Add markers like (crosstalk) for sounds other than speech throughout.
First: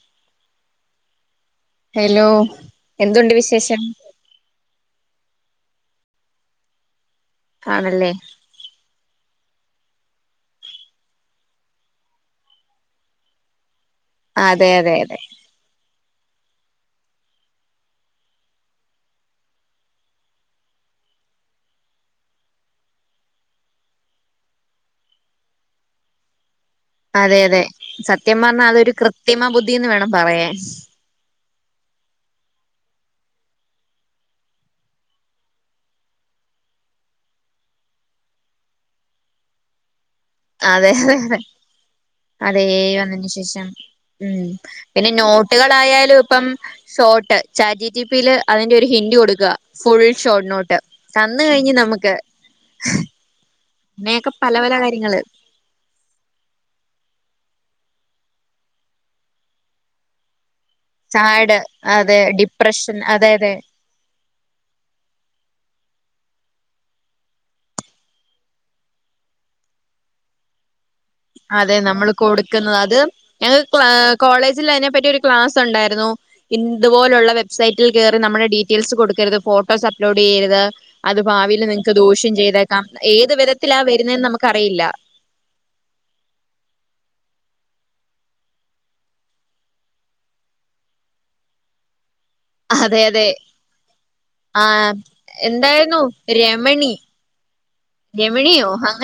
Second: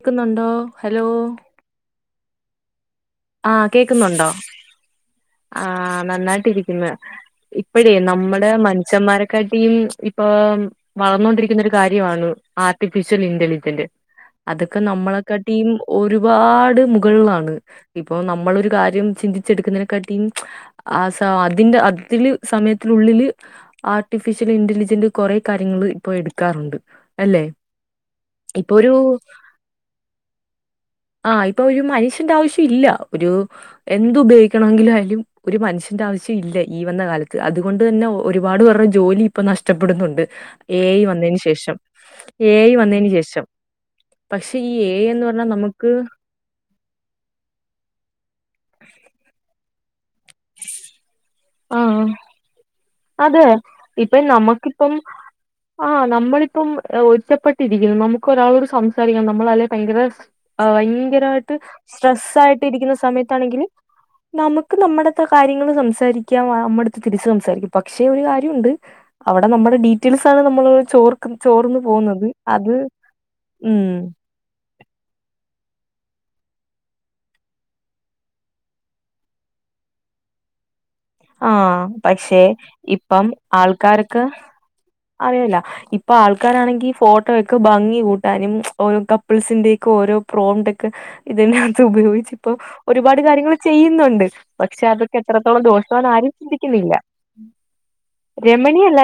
ക്കുന്നുണ്ടോ? Hello... hello, എന്തുണ്ട് വിശേഷം? പ്പണ്ടൊ? ആ നന്നായിട്ടിരിക്കുന്ന. ഇപ്പഴേ ആണല്ലേ നമ്മ (unintelligible) (unintelligible) മനുഷ്യന്മാരെക്കാട്ടീൽ ഇപ്പോം.. വളർന്നോൊണ്ടിരിക്കുന്നൊരു കാര്യൊ ആണ്. Artificial intelligent. അതെ അതൊക്കെ അതെ അതെ നമ്മളക്കാട്ടിം ഒരുപാട് മുകളിലാണ് ഇപ്പൊ നമ്മളൊരു കാര്യം ചിന്തിച്ചെടുക്കുന്നതിനെക്കാട്ടിം (unintelligible) ആ സ. അതിന്റെ അതില് സമയത്തിലുള്ളില്. ആർട്ടിഫിഷ്യല് ഇന്റലിജന്റ് കൊറേ കാര്യങ്ങള് ഇപ്പോ എടുക്കാറുണ്ട്. അതെ അല്ലെ അതെ സത്യം ഇപ്പൊ പറഞ്ഞാതൊരു ഒരു കൃത്രിമ ബുദ്ധിന്ന് വേണം പറയാൻ ആഹ് ഇപ്പൊരു മനുഷ്യന്റെ ആവശ്യം ഇല്ല ഒരു എന്തു പയോഗിക്കണമെങ്കിലും ആയാലും ഒരു മനുഷ്യന്റെ ആവശ്യം ഇല്ല. ഈ വന്ന കാലത്ത് അതുകൊണ്ട് തന്നെ ഓ ഒരുപാട് വേര്ടെ ജോലി ഇപ്പൊ നഷ്ടപ്പെടുന്നുണ്ട്. ഏ അതെ യി അതെ വന്നതിന് ശേഷം. അതെ,.. എ, ഐ വന്നതിന് ശേഷം ഉം, പക്ഷെ ഈ എ ഐ പിന്നെ എന്ന് പറഞ്ഞാൽ നമുക്ക് നോട്ടുകളായാലും പ്പം ഷോർട്ട് ചാറ്റി ജിപില് അതിന്റെ ഒരു ഹിൻഡ് കൊടുക്കുക ഫുൾ ഷോട്ട് നോട്ട് തന്ന് കഴിഞ്ഞു ആഹ് നമ്മക്ക്. (inaudible) അതെ, ഇപ്പം നമ്മുക്കിപ്പം. ആ. നമ്മളിപ്പം ഒറ്റപ്പെട്ടിരിക്കുന്നു. നമുക്ക് ഒരാളോട് സംസാരിക്കാം. നമ്മളല്ലേ ഭയങ്കര ആ യങ്കരമായിട്ട് സാഡ് അതെ സ്ട്രെസ്സ് ആയിട്ട് ഇരിക്കുന്ന ഡിപ്രഷൻ അതെ അതെ സമയത്താണെങ്കില് നമുക്ക് നമ്മടത്തെ കാര്യങ്ങൾ സംസാരിക്കാ നമ്മടടുത്ത് തിരിച്ചു സംസാരിക്കാ പക്ഷെ ഒരു കാര്യമുണ്ട് അവിടെ നമ്മുടെ ഡീറ്റെയിൽസാണ് നമ്മള് ചോർ അതെ, നമ്മള് കൊടുക്കുന്നത്. അത് ഉം (unintelligible) കോളേജില് അതിനെ പറ്റി ഒരു ക്ലാസൊണ്ടായിരുന്നു. ഇന്ത് പോലുള്ള വെബ്സൈറ്റിൽ കയറി നമ്മുടെ ഡീറ്റെയിൽസ് കൊടുക്കരുത്, ഫോട്ടോസ് അപ്ലോഡ് ചെയ്യരുത്. അത് ഭാവിൽ ആഹ് നിങ്ങക്ക് ദോഷ്യം പക്ഷെ ചെയ്തേക്കാം ഇപ്പം ഏത് വിധത്തിലാ വരുന്നേന്ന് നമുക്ക് അറിയില്ല അറിയുല്ല ഇപ്പൊ ആൾക്കാരാണെങ്കി ഫോട്ടോയൊക്കെ ഭംഗി കൂട്ടാനും ഓരോ കപ്പിൾസിന്റെയൊക്കെ ഓരോ പ്രോമ്ടൊക്കെ ഇതിനകത്ത് ഉപയോഗിച്ച ഇപ്പൊ അതെ ഒരുപാട് അതെ കാര്യങ്ങൾ ചെയ്യുന്നുണ്ട് പക്ഷെ ആഹ് അതൊക്കെ എത്രത്തോളം ദോഷം എന്തായിരുന്നു ഇപ്പതാരും രമണി ചിന്തിക്കുന്നില്ല. രമണിയോ രമണി അല്ല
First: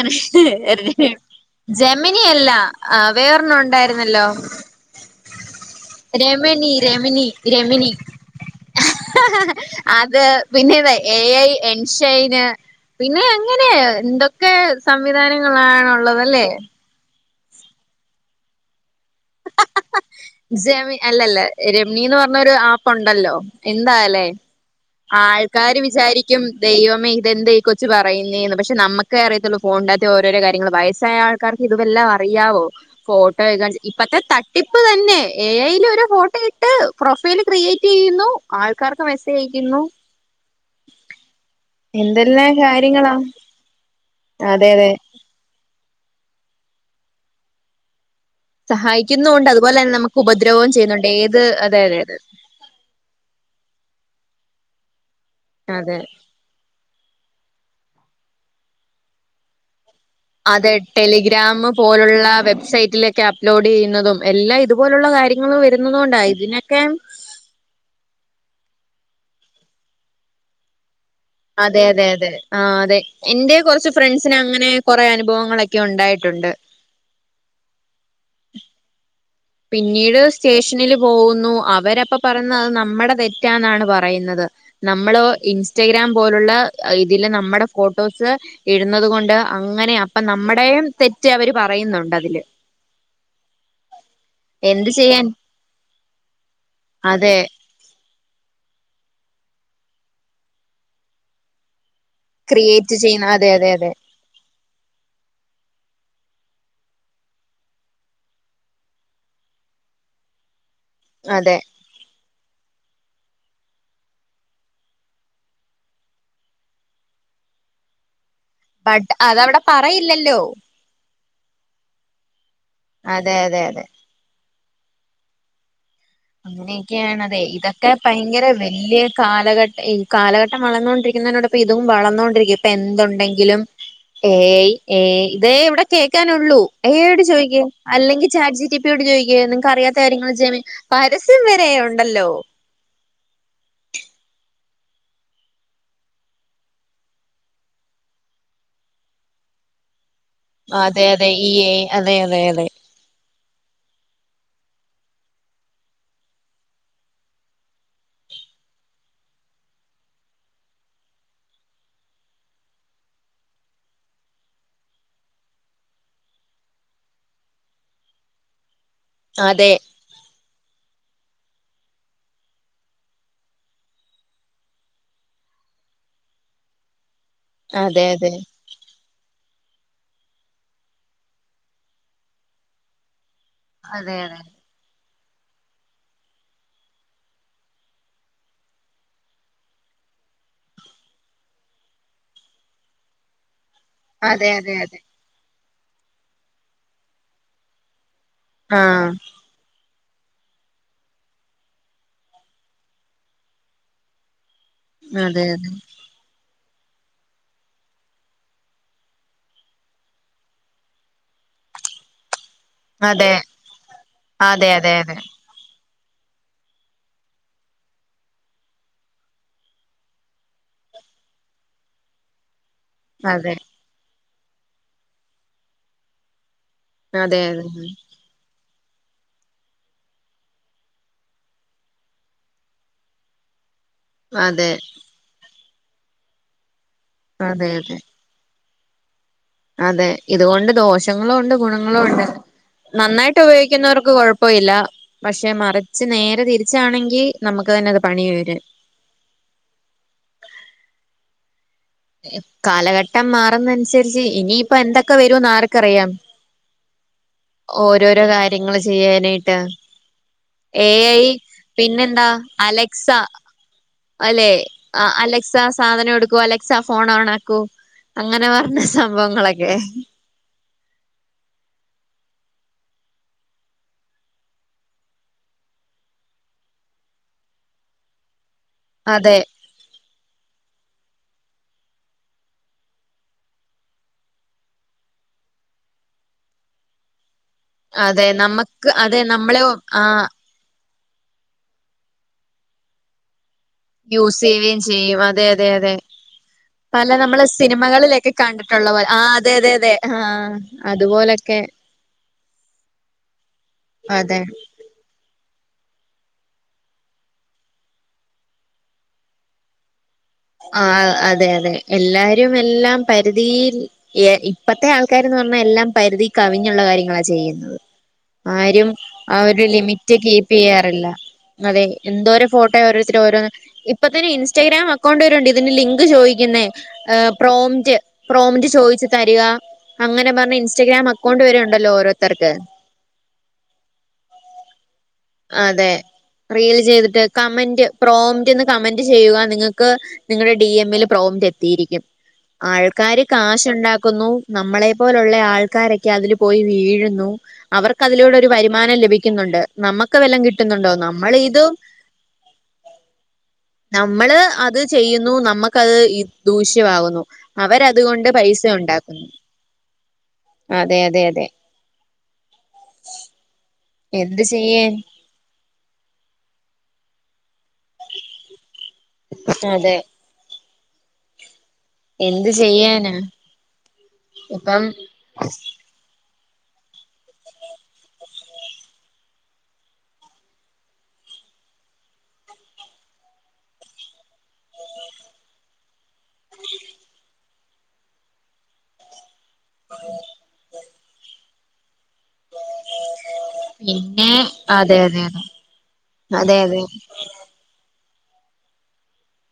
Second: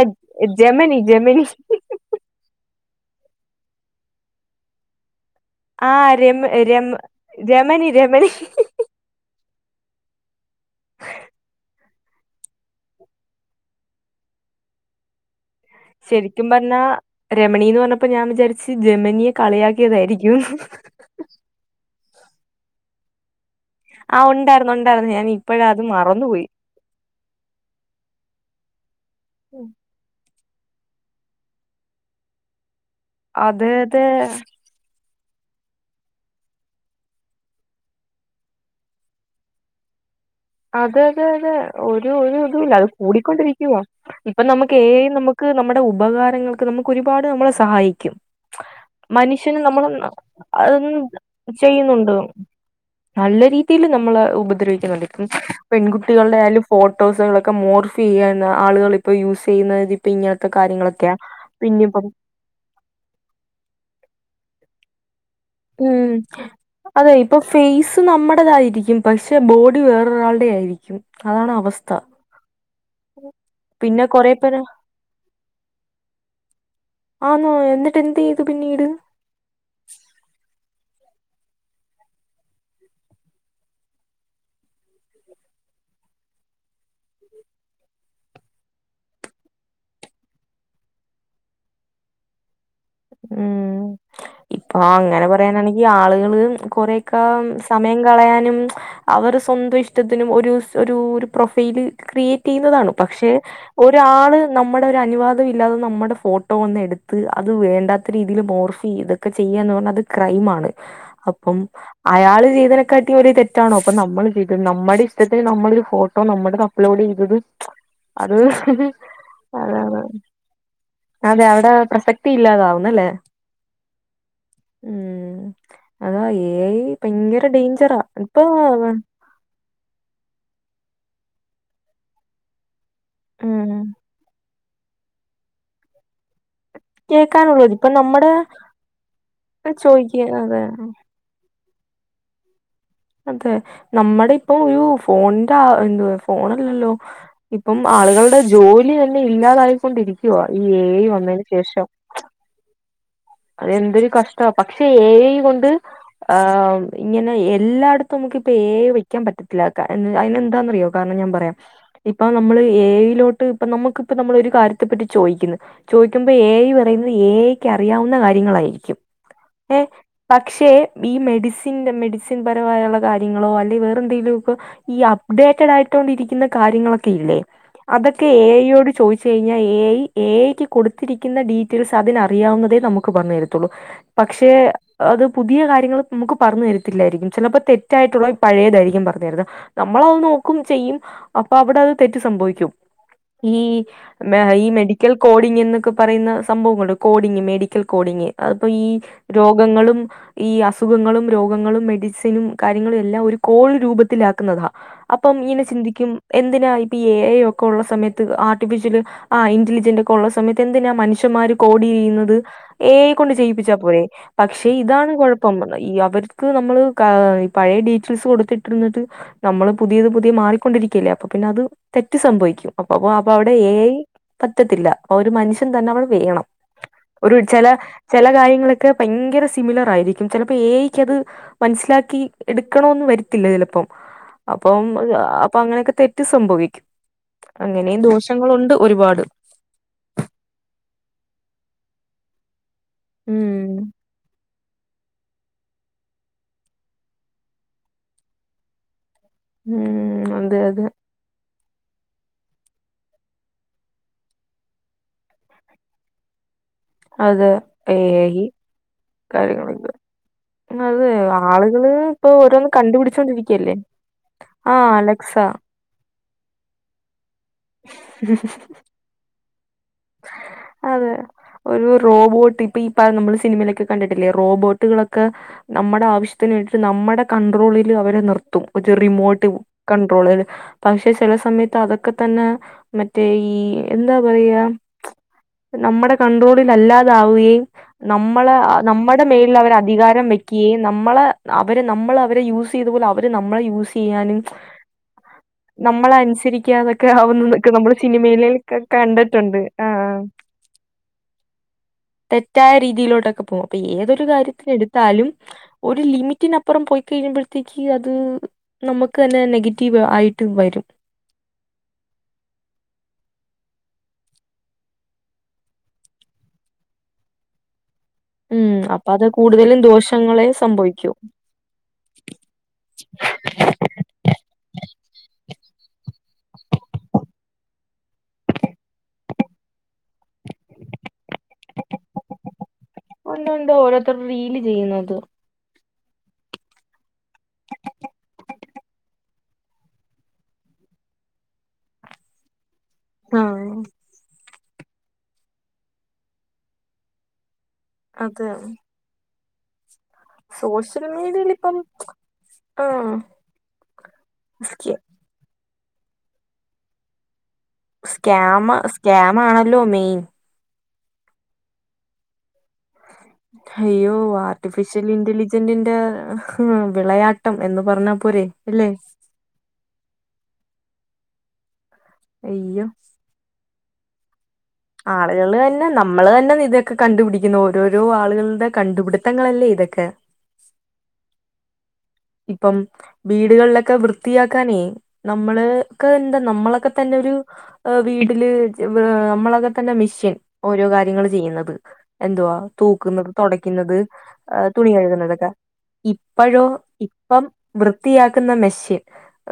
ജമനി ജമനി. (unintelligible) മിനിയല്ല. ആ വേറൊരണ്ണം ഉണ്ടായിരുന്നല്ലോ? ആ രമ രമനി രമ രമനി രമനി രമിനി. രമനി (unintelligible) അതെ. പിന്നെ (unintelligible) എ ഐ എൻഷൈന്. പിന്നെ അങ്ങനെ എന്തൊക്കെ സംവിധാനങ്ങളാ? ശരിക്കും പറഞ്ഞാ രമണീ ന്ന് പറഞ്ഞപ്പോ ഞാൻ വിചാരിച്ച് ജമനിയെ കളിയാ ട്ടിയതായിരിക്കും. ജമി അല്ലല്ല രമ്ണീന്ന് പറഞ്ഞൊരു ആപ്പുണ്ടല്ലോ എന്തായാലേ ഉണ്ടായിരുന്നുണ്ടായിരുന്നു. ആൾക്കാര് വിചാരിക്കും. ദൈവമേ ഇതെന്തെയി കൊച്ച് പറയുന്നെന്ന്. പക്ഷെ നമുക്ക അറിയത്തുള്ളൂ ഫോൺടകത്ത ഓരോരോ കാര്യങ്ങള് വയസ്സായ ക്കാർക്ക് ഇതെല്ലാം അറിയാവോ ഫോട്ടോക്കാ അതെ അതെ ഇപ്പത്തെ ത ടിപ്പ് തന്നെ എ ഐ ല് ഒരോ ഫോട്ടോ ഇട്ട് പ്രൊഫൈൽ ക്രിയേറ്റ് ചെയ്യുന്നു. ആൾക്കാർക്ക് മെസ്സേജ് യക്കുന്നു. ഇന്നോ അതെ അതെ അതെ ഒരു ഒരു എന്തെല്ലാം ഇതുല്ല അത് കാര്യങ്ങളാ കൂടിക്കൊണ്ടിരിക്കുവ ഇപ്പൊ അതെ നമുക്ക് അതെ ഏ ഐ നമുക്ക് ക് നമ്മുടെ ഉപകാരങ്ങൾക്ക് നമുക്ക് ഒരുപാട് നമ്മളെ സഹായിക്കും. സഹായിക്കുന്നുണ്ട് മനുഷ്യന് അതുപോലെ നമ്മൾ തന്നെ ന്ന നമുക്ക് ഉപദ്രവവും അതൊന്നും ചെയ്യുന്നുണ്ട് ഏത് അതെ അതെ ചെയ്യുന്നുണ്ടോ? അതെ നല്ല രീതിയില് നമ്മള് ഉപദ്രവിക്കുന്നുണ്ട്. ഇപ്പ അതെ പെൺകുട്ടികളുടെയാലും ഫോട്ടോസുകളൊക്കെ മോർഫ് ചെയ്യാൻ ആളുകൾ ഇപ്പോ യൂസ് ചെയ്യുന്നത് ഇപ്പൊ ഇങ്ങനത്തെ അതെ കാര്യങ്ങളൊക്കെയാ ടെലിഗ്രാമ് പിന്നിപ്പം പോലുള്ള വെബ്സൈറ്റില് ക്കെ അപ്ലോഡ് ചെയ്യുന്നതും. എല്ലാം ഇതുപോലുള്ള കാര്യങ്ങളും വരുന്ന തൊണ്ടാ ഇതിനൊക്കെ ഇപ്പോൾ ഫേസ് നമ്മുടേതായിരിക്കും. പക്ഷേ ബോഡി വേറൊരാളുടെ ആയിരിക്കും. അതാണ് അതെ അവസ്ഥ അതെ അതെ ആ അതെ എൻറെ കുറച്ച് പിന്നെ കൊറെ പേര് ഫ്രണ്ട്സിനങ്ങനെ. കുറെ അനുഭവങ്ങളൊക്കെ ഉണ്ടായിട്ടുണ്ട്. ആണോ എന്നിട്ട് എന്ത് ചെയ്തു പിന്നീട്? പിന്നീട് സ്റ്റേഷനില് പോകുന്നു അവരപ്പൊ പറയുന്നത്ത് അത് നമ്മുടെ തെറ്റാന്നാണ് പറയുന്നത്. നമ്മളോ ഇൻസ്റ്റഗ്രാം പോലുള്ള ഇതില് നമ്മുടെ ഫോട്ടോസ് ഇടുന്നത് കൊണ്ട് അങ്ങനെ അപ്പൊ നമ്മടെയും തെറ്റ് അവര് പറയുന്നുണ്ട് അതില് ഉം ഇപ്പൊ എന്ത് ചെയ്യാൻ അങ്ങനെ പറയാനാങ്കി ആളുകള് കൊറെക്കാ അതെ സമയം കളയാനും അവർ സ്വന്തം ഇഷ്ടത്തിനും ഒര് ഒരു ഒരു പ്രൊഫൈല് ക്രിയേറ്റ്യ്യ്ന്നതാണ് ക്രിയേറ്റ് ചെയ്യുന്ന പക്ഷെ അതെ അതെ അതെ ഒരാള് നമ്മുടെ ഒരു അനുവാദം ഇല്ലാതെ നമ്മുടെ ഫോട്ടോ ഒന്ന് എടുത്ത് അത് വേണ്ട വേണ്ടാത്ത രീതിൽ മോർഫി ഇതൊക്കെ ചെയ്യന്ന് പറഞ്ഞ അത് ക്രൈ ആണ്. അപ്പം അതെ അയാള് ചെയ്തതിനെക്കാട്ടി വലിയ ഒരു തെറ്റാണോ പ്പൊ നമ്മല് ചെയ്ത നമ്മുടെ ഇഷ്ടത്തിന് നമ്മളൊരു ഫോട്ടോ നമ്മുടെ കം (unintelligible) അത് ബട്ട് അതവിടെ അതാണ് പറയില്ലല്ലോ അതെ അവിടെ പ്രസക്തി ഇല്ലാതാവും ന്നല്ലേ അതെ അതെ അതെ ഉം അ ഏയ് അങ്ങനെയൊക്കെയാണ് ഭയങ്കര ഡേയിഞ്ചറാ ഇപ്പൊ കാലഘട്ടം ഈ കാലഘട്ടം വളർന്നുകൊണ്ടിരിക്കുന്നതിനോടൊപ്പം ഇതും വളർന്നോണ്ടിരിക്കും ഇപ്പൊ എൻ തുണ്ടെങ്കിലും ഉം ഏ, ഐ. എ, ഐ ഇതേ ഇവിടെ കേൾക്കാനുള്ളൂ. എ ഐ ട് ചോദിക്ക് കേക്കാനുള്ളത് ഇപ്പൊ അല്ലെങ്കിൽ നമ്മടെ ചാറ്റ്ജി ടി പി യോട് ചോദിക്ക് നിങ്ങക്ക് അറിയാത്ത ചോയ്ക്ക കാര്യങ്ങൾ ജെമി അതെ പരസ്യം വരെ ഉണ്ടല്ലോ അതെ നമ്മുടെ ഇപ്പം ഒരു ഫോണിന്റെ അത് ഫോണല്ലല്ലോ? ഇപ്പം ആളുകളുടെ ജോലി തന്നെ ഇല്ലാതായിക്കൊണ്ടിരിക്കുവാ. ഈ എ ഐ വന്നതിന് ശേഷം. അതെയതെയതെ അതെന്തൊരു കഷ്ടാ പക്ഷെ ഏ ഐയ് കൊണ്ട് ആം ഇങ്ങനെ എല്ലാടത്തും നമുക്കിപ്പോ ഏ ഐയ് വയ്ക്കാൻ പറ്റത്തില്ല കടന് അതിന്ന്താന്നറിയോ കാരണംഞാൻപറയാം ഇപ്പൊ നമ്മള് ഏ ഐലോട്ട് ഇപ്പ നമ്മക്കിപ്പം നമ്മളൊരു കാര്യത്തെപറ്റി ചോയ്ക്കുന്ന് ചോദിക്കുമ്പോ ഏ ഐ പറയുന്നത് ഏ ഐക്ക് അറിയാവുന്ന കാര്യങ്ങളായിരിക്കും അതെ ഏ പക്ഷെ ഈ മെഡിസിൻന്റെ മെഡിസിൻ പരമായുള്ള കാര്യങ്ങളോ അല്ലെ വേറെന്തെലുക്കെ ഈ അപ്ഡേറ്റഡ് ആയിട്ടൊണ്ടിരിക്കുന്ന കാര്യങ്ങളൊക്കെ ഇല്ലേ അതെ അതൊക്കെ അതെ എ ഐ യോട് ചോയി ടുത്തഴിഞ്ഞാൽ എ ഐ, എ ഐ, ക്ക് കൊടുത്തിരിക്കുന്ന ഡീറ്റെയിൽസ് അതിനറിയാവുന്നതേ നമുക്ക് പറഞ്ഞു. തരു. ത്തള്ളൂ അതെ അതെ പക്ഷേ അത് പുതിയ കാര്യങ്ങൾ നമുക്ക് പറഞ്ഞു തരത്തില്ലായിരിക്കും ചിലപ്പോൾ തെറ്റായിട്ടുള്ള പഴേതായിരിക്കും പറഞ്ഞു തരുന്നത്. നമ്മളത് നോക്കും ചെയ്യും അപ്പൊ അവിടെ അത് തെറ്റ് സംഭവിക്കും ഈ മ്മേ അതെ ഈ അതെ അതെ മെഡിക്കൽ കോഡിങ് എന്നൊക്കെ പറയുന്ന സംഭവങ്ങളുണ്ട്. കോഡിങ് മെഡിക്കൽ കോഡിങ്ങ് അത്പ്പോ ഈ ആ രോഗങ്ങളും. ഈ അസുഖങ്ങളും, രോഗങ്ങളും, മെഡിസിനും, കാര്യങ്ങളുഎല്ലാം ഒരു കോൾ രൂപത്തിലാക്കുന്നതാ അപ്പം അതെ ഇങ്ങനെ സിന്തിക്കും എന്തിനാ ഇപ്പ ഈ എ ഐ ഒക്കെ ഒള്ള സമയത്ത് ആർട്ടിഫിഷ്യല് ആഹ് ഇന്റലിജന്റ്ഒക്കെ ഉള്ള സമയത്ത് എന്തിനാ മനുഷ്യന്മാര് കോടിയുനത് ഏ ഐയ് അതെ കൊണ്ട് ചെയ്യിപ്പിച്ചാ പോരെ പക്ഷെ അതെ അതെ ഇതാണ് അതെ കൊഴ (unintelligible) ഈ അവർക്ക് നമ്മള്കാ ഇപഴയ ഡീറ്റെയിൽസ് കൊടുത്തിട്ടിരുന്നിട്ട് നമ്മള് പുതിയത് പുതിയ മാറിക്കൊണ്ടിരിക്കല്ലേ അപ്പ പിന്ന അത് തെറ്റ്സംഭവിക്കും. അപ്പ അപ്പപ്പ അതെ അവിടെ ഏയി പറ്റത്തില്ല ഒരുമനുഷ്യൻതന്നെഅവിടെ വേണം. അതെ അതെ അതെ ചെല ചെല കാര്യങ്ങളൊക്കെ ഭയങ്കര സിമിലർ ആയിരിക്കും ചിലപ്പോഏയിക്ക് അത് മനസ്സിലാക്കി എടുക്കണോന്ന് വരത്തില്ല ചെലപ്പം. അതെ അപ്പം അപ്പൊങ്ങനെക്കെ തെറ്റ്സംഭവിക്കും അതെ അതെ അങ്ങനെയും ദോഷ പ്രശ്നങ്ങളുണ്ട് ഒരുപാട് അതെ ഇതുകൊണ്ട് ദോഷങ്ങളുണ്ട് ഗുണങ്ങളുണ്ട് നന്നായിട്ട് ഉം ഉപയോഗിക്കുന്നവർക്ക് കൊഴ പ്പോയില്ല പക്ഷെ മറിച്ച്നേരെ തിരിച്ചാണെങ്കി നമ്മക്ക് തന്ന അത് പണി വര ഉഹ് അതെ അതെ കാലഘട്ടം മാറുന്നനുസരിച്ച് ഇനിയിപ്പ എന്തൊക്കെവരുന്ന് ആർക്കറിയാം. അതെ എ ഐ ഓരോരോകാര്യങ്ങള്ചെയ്യാനായിട്ട് കാര്യങ്ങളൊക്കെ ഏ അത് ഐയ് ആളുകള് പിന്നെന്താ ഇപ്പൊ ഓരോന്ന് അലക്സാ കണ്ടുപിടിച്ചോണ്ടിരിക്കല്ലേ അലെ ആ അലക്സ അഅലെക്സാസ് സാധനെടുക്കൂ അലക്സാ ഫോൺഓണാക്കു അങ്ങനെ പറഞ്ഞ സംഭവങ്ങളൊക്കെ അതെ ഒരു റോബോട്ട് ഇപ്പയീ ഇപ്പ നമ്മള് സിനിമലൊക്കെ കണ്ടിട്ടില്ലേ റോബോട്ടുകളൊക്കെ നമ്മടെ ആവശ്യത്തിന് വേണ്ടിട്ട് നമ്മടെ കഡ്രോളിലവരെ നിർത്തും ഒരു അതെ റിമോട്ട് കൺണ്ട്രോളില് (inaudible) പക്ഷെ ചെല സമയത്ത് അതൊക്കെതന്നെ മറ്റേഈ എന്താപറയാ നമ്മടെ കൺട്രോളിലല്ലാതാവുകയും അതെ നമ്മള നമ്മക്ക് അതെ നമ്മടെ മേലിൽ നമ്മളെ ആ അവരധികാരംവെ കി നമ്മളെ അവര്നമ്മള് അവരെയൂസയ്തയ്തപോലെ അവര് നമ്മളെയൂസ് യൂസ് ചെയ്യാനും ചെയ്യുകയും ചെയ്യും അതെ അതെ അതെ നമ്മളനുസരിക്കാതൊക്കെ പല നമ്മള് ആവുന്നതൊക്കെ നമ്മുടെ സിനിമകളിലൊക്കെ സിനിമേല് കണ്ടിട്ടുള്ള പോലെ ആ അതെ കകണ്ടിട്ടുണ്ട് അതെ ആ അതെ അതുപോലൊക്കെ തെറ്റായരീതിയിലോട്ടൊക്കെപോ അപ്പൊ ഏതൊരു അതെ കാര്യത്തിനടു താലും ഒരു ലിമിറ്റിനപ്പുറംപോയി കഴിയുമ്പഴത്തേക്ക് അത് നമുക്കന്നെ നെഗറ്റീവ്ആയി ആ അതെഅതെ എല്ലാരുംഎല്ലാം പരിധിയിൽ ഇപ്പത്തെആൾക്കാര്ന്ന്പറഞ്ഞാ എല്ലാംപരിധികവിഞ്ഞുള്ള കാര്യങ്ങളാ ചെയ്യുന്നത്. ഉം ആരും അപ്പൊ അത് കൂടുതലും ആഒരുലിമിറ്റ് ദോഷങ്ങളെ കീപ്പ്യ്യാറില്ല. സംഭവിക്കൂ അതെ എന്തോരോഫോട്ടോഓരോരുതര് ഓരോ ഇപ്പൊത്തന്നെഇൻസ്റ്റാഗ്രാം കൊണ്ടരുണ്ട് ഇതിന്റെ ലിങ്ക് ചോയ്ക്കുന്നേ പ്രോമ്റ്റ് പ്രോമിറ്റ് ചോദിച്ചു തെരാ അങ്ങനെപറഞ്ഞഇൻസ്റ്റാഗ്രാംഅക്കൗണ്ട് വരെഉണ്ടല്ലോഓരോത്തർക്ക് ഒണ്ട് ഒണ്ട് ഓരോരുത്തര്റീല് ചെയ്യുന്നത്. അതെ റീൽചെയ്ത്ട്ട് കമന്റ് പ്രൊമ്ൻഡ്ന്ന് കമന്റ്ചെയ്യുക നിങ്ങക്ക് നിങ്ങളുടെ ഡി എംൽ പ്രോമറ്റ് എത്തിയിരിക്കും ആൾക്കാാര് ആഹ് കാശ്ണ്ടാക്ക കുന്നു നമ്മളെ പോലുള്ള ആൾക്കാരൊക്കെ അതി പോയി വീഴുന്നു അവർക്ക് അതെ അതിലൂടൊരുവരുമാനം ലഭിക്കുന്നുണ്ട് നമ്മക്കവല്ലം കിട്ടുന്നുണ്ടോ സോഷ്യൽ നമ്മൾ മീഡിയയിൽ ഇതു ഇപ്പം ആഹ് നമ്മള്അത് സ്കാ ചെയ്യുന്നു ന്നു നമ്മക്കത് ഇ ദൂഷ്യമാവുന്നു സ്കാമ അവരതുകൊണ്ട്പൈസയുണ്ടാക്കുന്ന് സ്കാം ആണല്ലോ മെയിൻ അതെ അതെ അതെ അയ്യോ എന്ത് ചെയ്യാൻ ആർട്ടിഫിഷൽഇന്റലിജ (unintelligible) ന്റെ വിളയാട്ടംഎന്ന്പറഞ്ഞപോരെ അല്ലേ അതെ എന്ത് അയ്യോ ചെയ്യാനാ ഇപ്പം ആളുകൾ (unintelligible) പിന്നെ നമ്മള് തന്നെ ഇതൊക്കെ കണ്ടുപിടിക്കുന്നു ഓരോരോ ആളുകളുടെ കണ്ടുപിടുത്തങ്ങളല്ലേ ഇതൊക്കെ ഇപ്പം വീടുകളിലൊക്കെ വൃത്തിയാക്കാനേ നമ്മള്ക്കെ എന്താ നമ്മളൊക്കെ തന്നെ ഒരു ആ വീട്ടില് (unintelligible) നമ്മള ഇതൊക്ക തന്നെ മെഷീൻ ഓരോ കാര്യങ്ങൾ ചെയ്യുന്നത് എന്തോ തൂക്കുന്നത് തുടയ്ക്കുന്നത് പിന്നെ തുണി അതെ അതെ അതെ കഴുകുന്നതൊക്കെ അതെ ഇപ്പോഴോ അതെ ഇപ്പം വൃത്തിയാക്കുന്ന മെഷീൻ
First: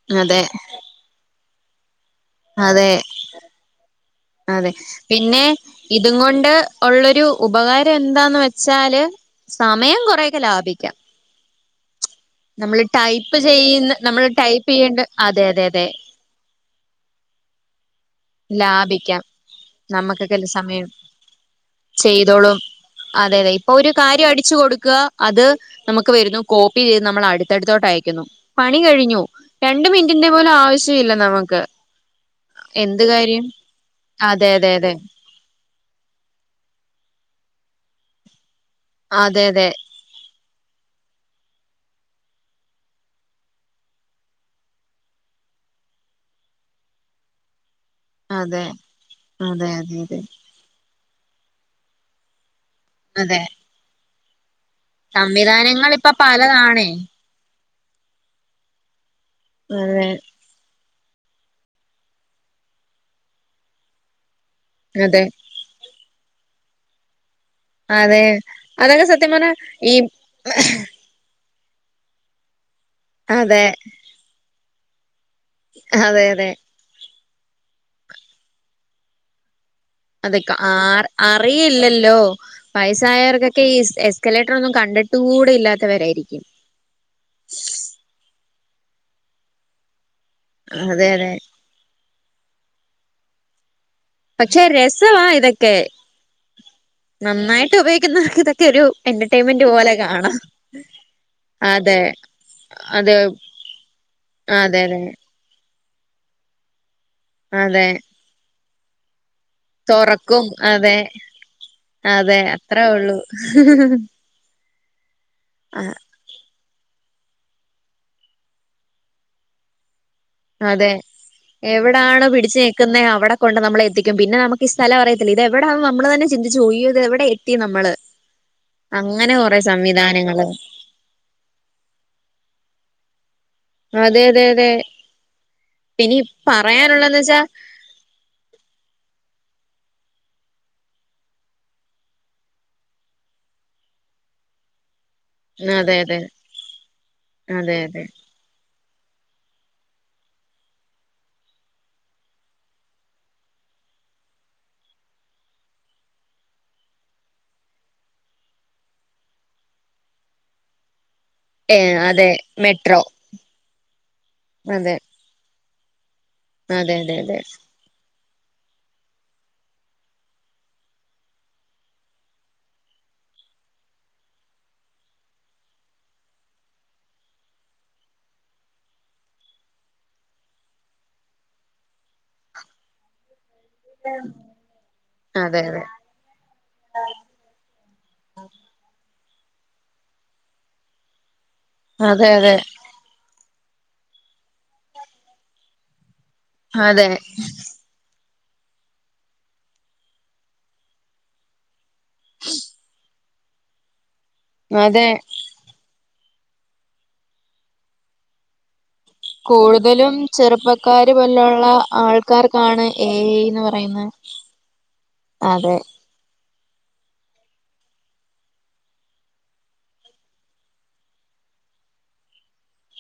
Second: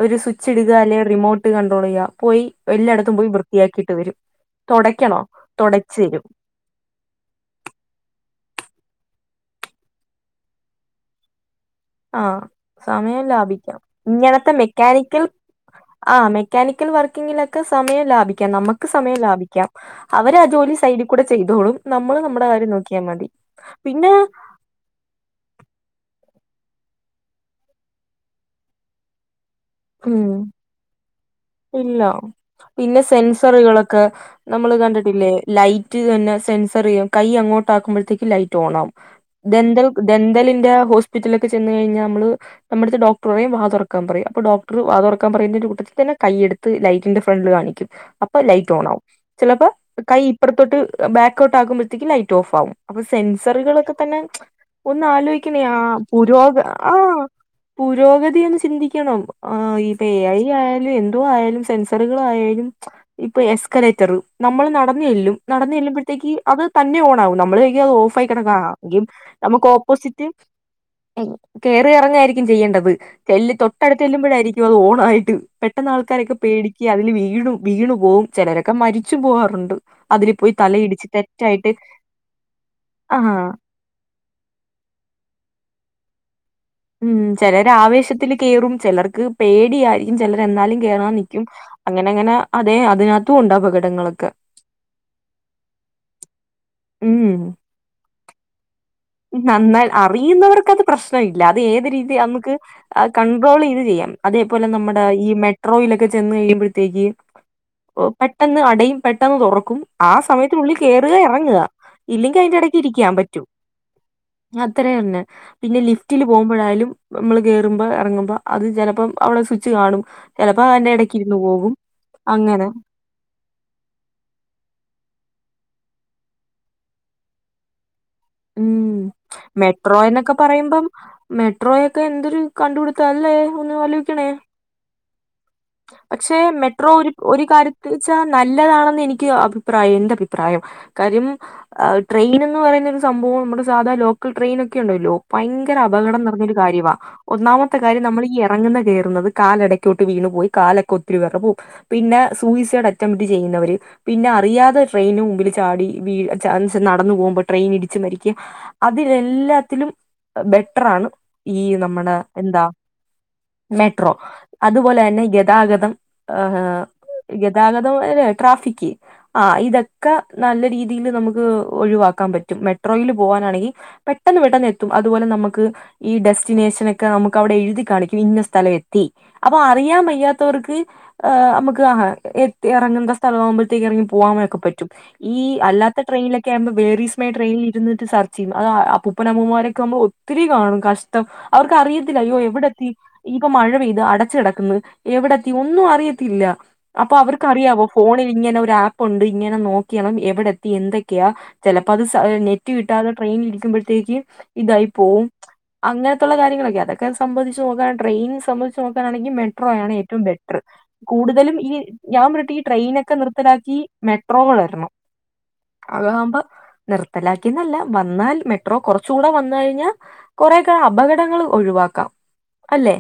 ഒരു അതെ സ്വിച്ച് ഇടക്കുക അല്ലെിൽ റിമോട്ട് കണ്ട്രോൾ ചെയ്യുക പോയി അതെ എല്ലായിടത്തും പോയി വൃത്തിയാക്കിട്ട് വരും അതെ തുടയ്ക്കണോ പിന്നെ തുടച്ചു ഇതും തരും കൊണ്ട് ഉള്ളൊരു ഉപകാരം എന്താന്ന് വെച്ചാല് സമയം കൊറെേയൊക്കെ ലാഭിക്കാം ആ നമ്മള് സമയം ടൈപ്പ് ലാഭിക്കാം ചെയ്യുന്ന നമ്മള് ഇങ്ങനത്തെ ടൈപ്പ് ചെയ്യേണ്ട മെക്കാനിക്കൽ അതെ അതെ അതെ ആ മെക്കാനിക്കൽ വർക്കിങ്ങിലൊക്കെ സമയം ലാഭിക്കും നമുക്ക് സമയം ലാഭിക്കാം ലാഭിക്കാം അവര് ആ നമ്മുക്കൊക്കെ ജോലി സമയം സൈഡിൽ കൂടെ ചെയ്തോളും നമ്മള് നമ്മുടെ ചെയ്തോളും കാര്യം നോ അതെ അതെ ഇപ്പൊ ഒരു കാര്യം അടിച്ചു കൊടുക്കുക അത് നമുക്ക് വരുന്നു കോപ്പി ചെയ്ത് നമ്മൾ അടുത്തടുത്തോട്ട് അയക്കുന്നു പണി കഴിഞ്ഞു രണ്ട് ഉം മിനിറ്റിന്റെ പോലും ആവശ്യം ഇല്ല നമുക്ക് ഇല്ല പിന്നെ എന്ത് കാര്യം സെൻസറുകളൊക്കെ അതെ നമ്മൾ അതെ അതെ കണ്ടിട്ടില്ലേ ലൈറ്റ് (unintelligible) തന്നെ സെൻസർ ചെയ്യും കൈ അങ്ങോട്ട് ആക്കുമ്പോഴത്തേക്ക് ലൈറ്റ് ഓൺ ആകും അതെ അതെ ദന്ത ഡെന്തലിന്റെ ഹോസ്പിറ്റലിലൊ ക്കെ ചെന്ന് കഴിഞ്ഞാൽ നമ്മള് നമ്മ ട്‌ത് ഡോക്ടർ വേവാ തുറക്കാൻ പറയും അപ്പോ ഡോക്ടർ അത്ഉറക്കാൻ പറയുന്ന കൂട്ടത്തിൽ തന്നെ കയ്യെടുത്ത് ലൈറ്റിന്റെ ഫ്രണ്ട്കാണിക്കും അപ്പൊ അതെ ലൈറ്റ് ഓൺ ആകും ചിലപ്പോ അതെ അതെ കൈ അതെ ഇപ്പറത്തോട്ട് ബാക്കോട്ട് ആകുമ്പോഴത്തേക്കും ലൈറ്റ് ഓഫ് ആകും അപ്പൊ അതെ സെൻസറുകളൊക്കെ തന്നെ ഒന്ന് ആലോചിക്കണ ആ സംവിധാനങ്ങൾ ഇപ്പൊ പുരോ പലതാണേ ആഹ പുരോഗതിയന്ന് ചിന്തിക്കണം്ആ ഈ അതെ (unintelligible) ആയാലും എന്തോ ആയാലും സെൻസറുകായയാലും ഇപ്പൊ എസ്കലേറ്ററും നമ്മൾ നടന്നു അതെ ചെല്ലും നടന്ന് ചെല്ലുമ്പോഴത്തേക്ക് അത് തന്നെ ഓണ ആകും നമ്മള് (unintelligible) ഓഫ അതെ ആയി കിടന്ന അതൊക്കെ (unintelligible) സത്യം പറഞ്ഞാ നമുക്ക് ഈ ഓപ്പോസിറ്റ് കയറി ഇറങ്ങായിരിക്കും ചെയ്യേണ്ടത് ചെല്ല് അതെ തൊട്ടടുത്ത് ചെല്ലുമ്പോഴായിരിക്കും അത് ഓണായിട്ട് പെട്ടെന്ന് അതെ ആൾക്കാരൊക്കെ അതെ പേടിിക്ക അതില് വീഴും വീണു പോകുംചിലരൊക്കെ മരിച്ചും പോകാറുണ്ട് അതൊക്കെ ആ അറിയില്ലല്ലോ ആ വയസായവർക്കൊക്കെ ഈ കലേറ്ററെന്നും കണ്ടിട്ട് കൂടെ ഇല്ലാത്തവരായിരിക്കും ഉം ചിലർ ആവേശത്തിൽ കയറും ചിലർക്ക് പേടിയായിരിക്കും ചിലർ എന്നാലും അതെ കേറാൻ അതെ നിിക്കും അങ്ങനെ അങ്ങനെ അതെ അതിനകത്തും ഉണ്ട് അപകടങ്ങളൊക്കെ പക്ഷെ രസവാ ഇതൊക്കെ ഉം നന്നായിട്ട് ഉപയോഗിക്കുന്ന ഇതൊക്കെ ഒരു എന്റർടൈൻമെന്റ് പോലെ കാണാം ഉംനന്നായിഅറിയുന്നവർക്ക് അത് പ്രശ്നം ഇല്ല അത് ഏത് അതെ രീതി നമുക്ക് അതെ കൺട്രോൾ ഇത് ചെയ്യാം അതേപോലെ അതെ അതെ നമ്മുടെ ഈ മെട്രോയിലൊക്കെ ചെന്ന് കഴിയുമ്പോഴത്തേക്ക് അതെ പെട്ടെന്ന് അടയും പെട്ടെന്ന് തുറക്കും ും ആ തൊറക്കും സമയത്തിനുള്ളിൽ അതെ കയറുക ഇറങ്ങുക അതെ ഇല്ലെങ്കിൽ അതിന്റെ ഇടയ്ക്ക് അത്രേ ഇരിക്കാൻ പറ്റും (unintelligible) അത്രേയന്നെ പിന്നെ ലി റ്റിലു പോവുമ്പോഴായാലും നമ്മള് കേറുമ്പോ ഇറങ്ങുമ്പോ അത് ചെലപ്പം അവടെ സ്വിച്ച് കാണും ചിലപ്പോ അതെ അതിന്റെ ഇടയ്ക്ക് ഇരുന്ന് പോകും എവിടണോ പിടിച്ച് അങ്ങനെ നിക്കുന്ന അവിടെ കൊണ്ട് നമ്മള എത്തിക്കും പിന്നെ നമുക്ക് ഈ സ്ഥലം അറിയത്തില്ല ഇത് എവിടെ നമ്മള് തന്നെ ചിന്തിച്ചു പോകും യ്യോ ഇത് എവിടെ എത്തി നമ്മള് ഉം അങ്ങനെ കൊറേ മെട്രോ എന്നൊക്കെ സംവിധാനങ്ങള് പറയുമ്പം മെട്രോയൊക്കെ എന്തൊരു കണ്ടുകിടുത്ത അല്ലേ ഒന്ന് അതെ വലിക്കണേ അതെ അതെ ഇനി പക്ഷെ മെട്രോ ഒരു പറയാനുള്ളന്ന് വെച്ചാ ഒരു കാര്യത്തി തീച്ചാ നല്ലതാണെന്ന് എനിക്ക് അഭിപ്രായം എന്റെ അഭിപ്രായം കാര്യം ട്രെയിൻ എന്ന് പറയുന്ന ഒരു സംഭവം നമ്മുടെ സാധാരണ ലോക്കൽ ട്രെയിന ഒക്കെ ഉണ്ടല്ലോ ഭയങ്കര അതെ അതെ അപകടം നിറഞ്ഞൊരു കാര്യമാ അതെ ഒന്നാമത്തെ അതെ കാര്യം നമ്മൾ ഈ എറങ്ങുന്ന കേറുന്നത് കാലെടക്കോട്ട് വീണു പോയ് കാലൊക്കെ ഒത്തിരി വെറ പിന്നെ സൂയിസൈഡ് അറ്റംമ്റ്റ് ചെയ്യുന്നവര് പിന്നെ അറിയാതെ ട്രെയിനു മുമ്പില് ചാടി വീഴ ചാൻസ് നടന്നു പോകുമ്പോ ട്രെയിനിടി ച്ച് മരിക്കും അതിലെല്ലാത്തിലും ബെറ്ററാണ് ഈ ഏ നമ്മടെ അതെ എന്താ മെട്രോ മെട്രോ അതെ അതുപോലന്നെ ഗതാഗതം ആഹാ അതെ അതെ അതെ ഗെതാഗതം വരെ ട്രാഫിക്ക് ആ ഇതൊക്കെ നല്ലരീതില് നമുക്ക് ഒഴിവാക്കാം പ്പറ്റും മെട്രോല് പോവാനാണെങ്കി പെട്ടെന്ന് പെട്ടെന്ന് എത്തും അതുപോലെ നമുക്ക് ഈ ഡെസ്റ്റിനേഷനൊക്കെ നമുക്ക് അവിടെ എഴുതി കാണിക്കും ഇന്ന സ്ഥലം എത്തി അപ്പൊ അറിയാൻവയ്യാത്തോർക്ക് നമുക്ക് ആഹാ എത്തി എറങ്ങേണ്ടസ്ഥലോ പുറത്തേക്കിറങ്ങി പോവാമേയൊക്കെപറ്റും ഈ അതെ അതെ അല്ലാത്ത ട്രെയിനിലൊക്കെയാവുമ്പോ വേറീസ്‌മൈ ട്രെയി എന്നിട്ട് സർച്ചെയ്യും അതാ അപ്പൂപ്പനമ്മൂമാരൊക്കെവുമ്പോ ഒത്തിരി കാണും കാഷ് ട്ടം അവർക്കറിയത്തില്ല അതെ അയ്യോ അതെ എവിടെ എത്തി ഇനിയിപ്പൊ മഴ പെയ്ത അടച്ച് കെടക്ക്ന്ന് എവിടെ എത്തി ഒന്നും അറിയത്തില്ലാ അതെ അപ്പൊ അവർക്കറിയാവോ ഫോണിലിങ്ങനെ ഒരാപ്പുണ്ട് ഇങ്ങനെ നോക്കിയണം എവടെത്തി എന്തൊക്കെയാ ചെലപ്പോ അത് സ നെ ഇല്ലാതെ ട്രെയിനിൽ ഇരിക്കുമ്പോഴത്തേക്ക് ഇതായി അതെ പോവും അങ്ങൻത്തുള്ള കാര്യങ്ങളൊക്കെ അതൊക്കെ സംബധിച്ച് നോക്കാണെ ട്രയിൻ സംബ നോക്കാനാണെങ്കി മെട്രോ ആണ് കൂടുതലും ഏറ്റവും ബെറ്ററ് ചെറുപ്പക്കാര് കൂടുതലും പോലുള്ള ഈ ഞാൻ പറയട്ടെ ഈ ആൾക്കാർക്കാണ് എ ട്രെയിനൊക്കെ ഐ ന്ന് നിർത്തലാക്കി പറയുന്നത് മെ ട്രോള് വര്ണം അതെ അതാവുമ്പം നിർത്തലാ കെന്നല്ല വന്നാൽ മെട്രോ കൊറച്ചു കൂടെ വന്നുകഴിഞ്ഞാ കൊറെക്കെ അപകടങ്ങൾ ഒഴിവാക്കാം. അല്ലേ.